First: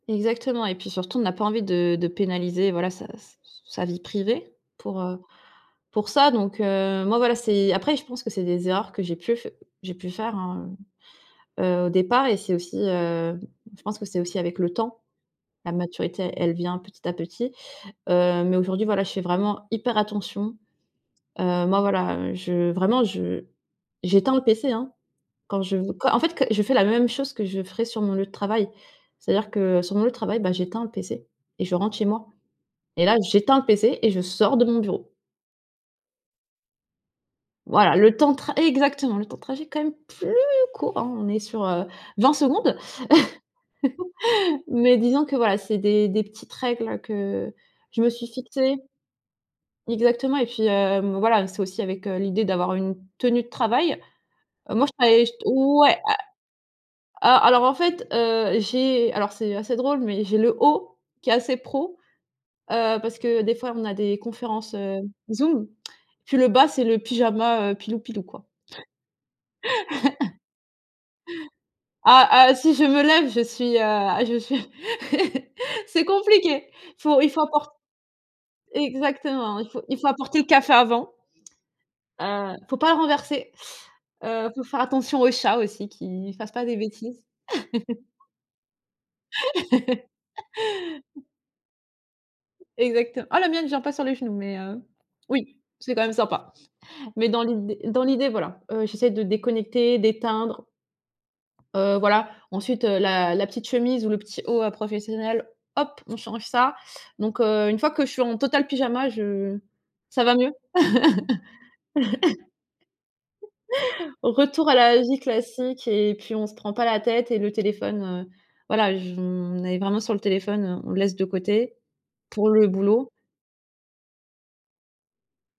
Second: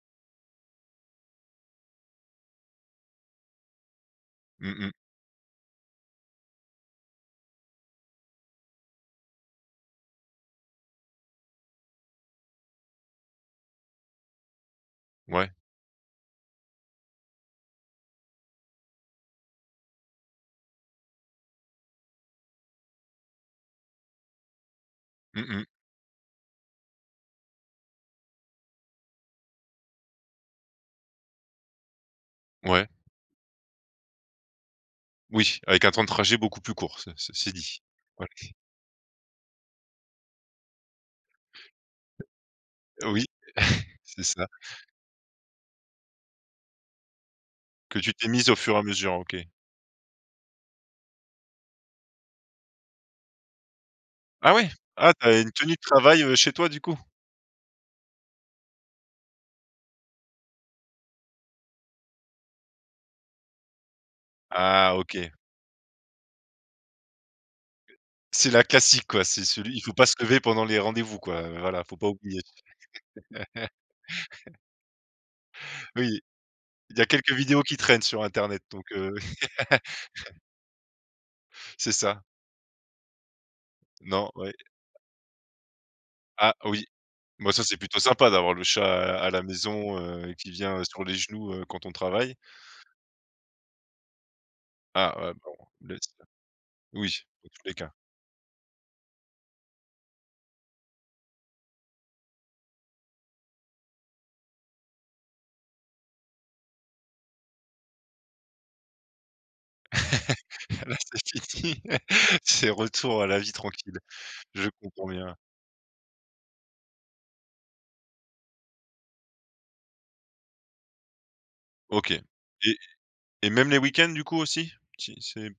Exactement et puis surtout, on n'a pas envie de de pénaliser, voilà, sa sa se sa vie privée Mmh mh. pour, heu, pour ça. Donc heu, moi, voilà, c'est après je pense que c'est des erreurs que j'ai pu f j'ai pu faire, hein, heu, heu, au départ et c'est aussi, heu, je pense que c'est aussi avec le temps. Ouais. La maturité, elle vient petit à petit, heu. Mais aujourd'hui, voilà, je fais vraiment hyper attention. Heu, moi, voilà, heu, je vraiment je j'éteins le PC, hein. Mmh Quand mh. je v quand en fait, que je fais la même chose que je ferais sur mon lieu de travail. C'est-à-dire que sur mon lieu de travail, ben, j'éteins le PC et je rentre chez moi Ouais. et là, j'éteins le PC et je sors de mon bureau. Oui, avec un temps de trajet beaucoup plus court, ce ceci dit. Voilà le Ouais. temps de tr exactement, le temps de trajet quand même plus court, hein, on est sur, heu, 20 secondes. Oui, c'est ça. Mais disons que, voilà, c'est des des petites règles que Que je me tu suis t'es mise au fur fixées. et à mesure, OK. Exactement et puis, heu, m voilà, c'est aussi avec, heu, l'idée d'avoir une tenue de travail. Ah ouais, Moi je ah, travaillais tu ch as une tenue de ouais a travail, heu, chez toi, du coup? a alors en fait, heu, j'ai alors c'est assez drôle mais, j'ai le haut, qui est assez pro, heu, parce que des fois, on a des conférences, Ah, heu, OK. Zoom, puis le bas, c'est le pyjama, heu, pilou, pilou, quoi. C'est la classique, quoi, c'est celui il faut pas se lever pendant les rendez-vous, quoi, voilà, il faut pas Ah! oublier. Ah! Si je me lève, je suis, heu, ah, je suis c'est Oui, compliqué. il y a Faut, il quelques faut vidéos qui apport traînent sur internet, donc, heu exactement, il faut, il faut apporter le café avant C'est ça. heu, faut pas le renverser. Non, Heu, ouais. faut faire attention aux chats aussi qu'ils fassent Ah pas des oui, bêtises. bah, ça, c'est plutôt sympa d'avoir le chat à à la maison, heu, qui vient sur les genoux, heu, quand on travaille. Exactem ah, la mienne vient pas sur les genoux mais, heu, Ah, ah, bon, oui, c'est quand laisse même ça. sympa. Oui, Mais, dans dans tous les l'idée cas. dans l'idée, voilà, heu, j'essaie de déconnecter, d'éteindre, heu, voilà. Ensuite, heu, la la petite chemise ou le petit haut professionnel, hop, on change ça. Donc, heu, 1 fois que je suis en total pyjama, je ça va mieux. Là, c'est fini, c'est retour à la vie tranquille, Je Retour à la comprends vie bien. classique et puis on se prend pas la tête et le téléphone, heu, voilà, je me on est vraiment sur le téléphone, heu, on le laisse de côté OK. pour le Et boulot. et même les week-ends, du coup, aussi? Si c'est